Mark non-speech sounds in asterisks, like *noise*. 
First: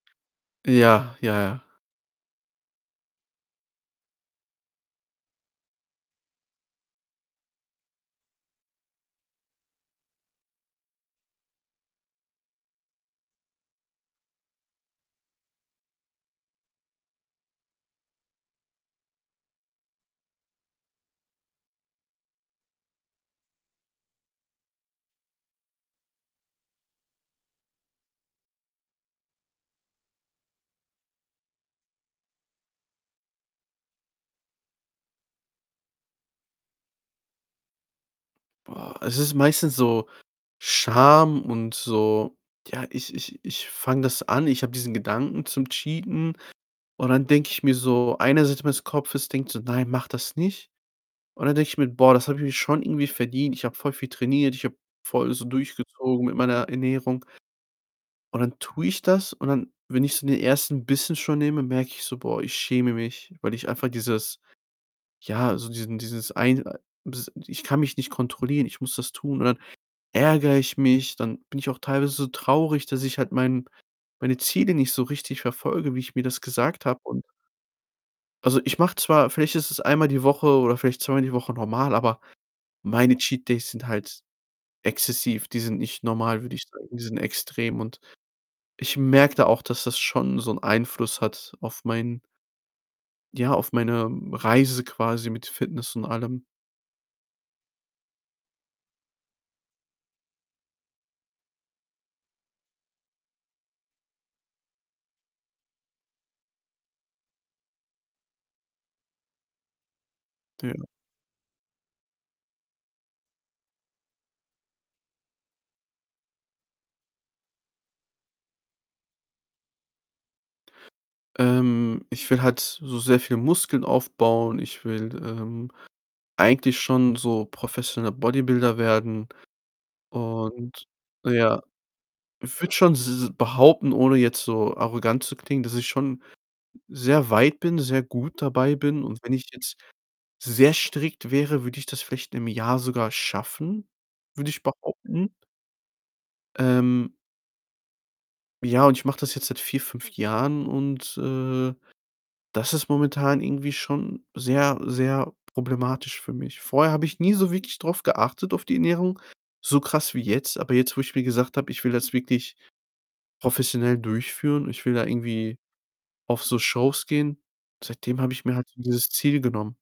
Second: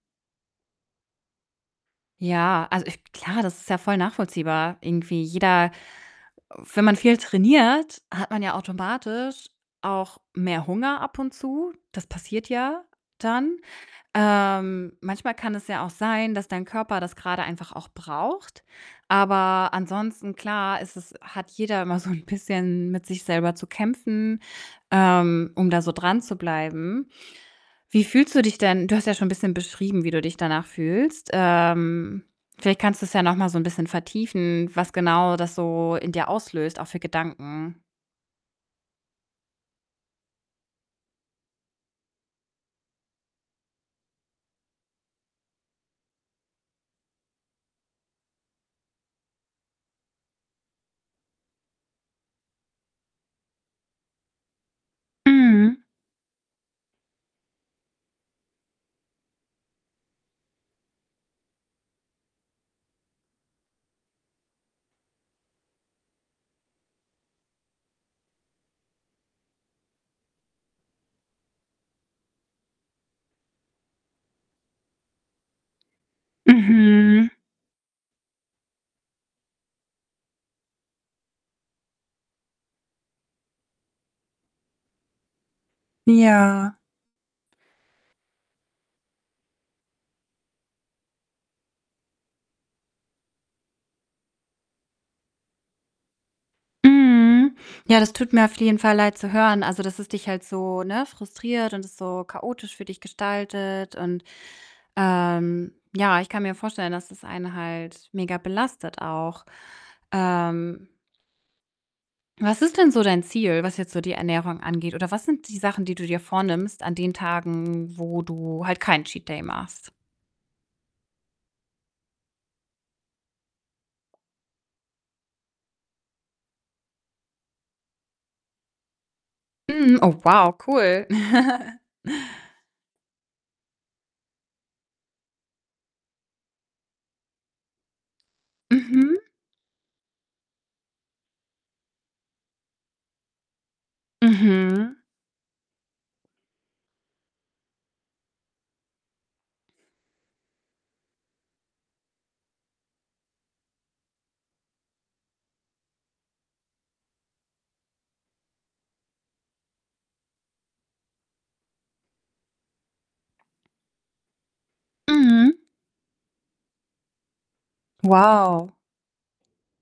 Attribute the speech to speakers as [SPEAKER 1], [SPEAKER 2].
[SPEAKER 1] Ja, ja, ja.
[SPEAKER 2] Ja, also, ich klar, das ist ja voll nachvollziehbar irgendwie. Jeder wenn man viel trainiert, hat man ja automatisch auch mehr Hunger ab und zu. Das passiert ja dann. Ähm, manchmal kann es ja auch sein, dass dein Körper das gerade einfach auch braucht, aber ansonsten, klar, ist es hat jeder immer so'n bisschen mit sich selber zu kämpfen, ähm, um da so dranzubleiben. Wie fühlst du dich denn? Du hast ja schon 'n bisschen beschrieben, wie du dich danach fühlst. Ähm, vielleicht kannst du's ja noch mal so 'n bisschen vertiefen, was genau das so in dir auslöst, auch für Gedanken.
[SPEAKER 1] Boah, es ist meistens so Scham und so, ja, ich ich ich fange das an, ich habe diesen Gedanken zum Cheaten und dann denke ich mir so eine Seite meines Kopfes denkt so: „Nein, mach das nicht.“, und dann denke ich mir: „Boah, das habe ich mir schon irgendwie verdient. Ich habe voll viel trainiert. Ich habe voll so
[SPEAKER 2] Mhm.
[SPEAKER 1] durchgezogen mit meiner Ernährung.“ Und dann tue ich das und dann, wenn ich so den 1. Bissen schon nehme, merke ich so: „Boah, ich schäme mich, weil ich einfach dieses ja, so diesen dieses ein äh, dies ich kann mich nicht kontrollieren, ich muss das tun.“, und dann ärgere ich mich, dann bin ich auch teilweise so traurig, dass ich halt mein meine Ziele nicht so richtig verfolge, wie ich mir das gesagt habe und
[SPEAKER 2] Mhm.
[SPEAKER 1] also, ich mache zwar vielleicht ist es einmal die Woche oder vielleicht zweimal die Woche normal, aber meine Cheat Days sind halt exzessiv. Die sind nicht normal, würde ich
[SPEAKER 2] Ja.
[SPEAKER 1] sagen. Die sind extrem. Und ich merke da auch, dass das schon so 'n Einfluss hat auf mein ja, auf meine Reise quasi mit Fitness und allem.
[SPEAKER 2] Mhm, ja, das tut mir auf jeden Fall Leid zu hören. Also, dass es dich halt so, ne, frustriert und es so chaotisch für dich gestaltet. Und, ähm ja, ich kann mir vorstellen, dass das einen halt mega belastet auch.
[SPEAKER 1] *unintelligible*
[SPEAKER 2] Ähm Was ist denn so dein Ziel, was jetzt so die Ernährung angeht? Oder was sind die Sachen, die du dir vornimmst an den Tagen, wo du halt keinen Cheat Day machst?
[SPEAKER 1] Ähm, ich will halt so sehr viel Muskeln aufbauen. Ich will, ähm, eigentlich schon so professioneller Bodybuilder werden.
[SPEAKER 2] Mhm, oh wow,
[SPEAKER 1] Und
[SPEAKER 2] cool.
[SPEAKER 1] ja,
[SPEAKER 2] *laughs*
[SPEAKER 1] ich würde schon s behaupten, ohne jetzt so arrogant zu klingen, dass ich schon sehr weit bin, sehr gut dabei bin, und
[SPEAKER 2] Mhm.
[SPEAKER 1] wenn ich jetzt sehr strikt wäre, würde ich das vielleicht im Jahr sogar schaffen, würde ich
[SPEAKER 2] Mhm.
[SPEAKER 1] behaupten. Ähm Ja, und ich mache das jetzt seit 4, 5 Jahren und, äh, das ist momentan irgendwie schon sehr, sehr problematisch für mich. Vorher habe ich nie so wirklich drauf geachtet auf die Ernährung, so krass wie jetzt. Aber jetzt, wo ich mir gesagt habe, ich will das wirklich professionell durchführen, ich will da irgendwie
[SPEAKER 2] Mhm.
[SPEAKER 1] auf so Shows gehen, seitdem habe ich mir halt
[SPEAKER 2] Wow.
[SPEAKER 1] so dieses Ziel genommen.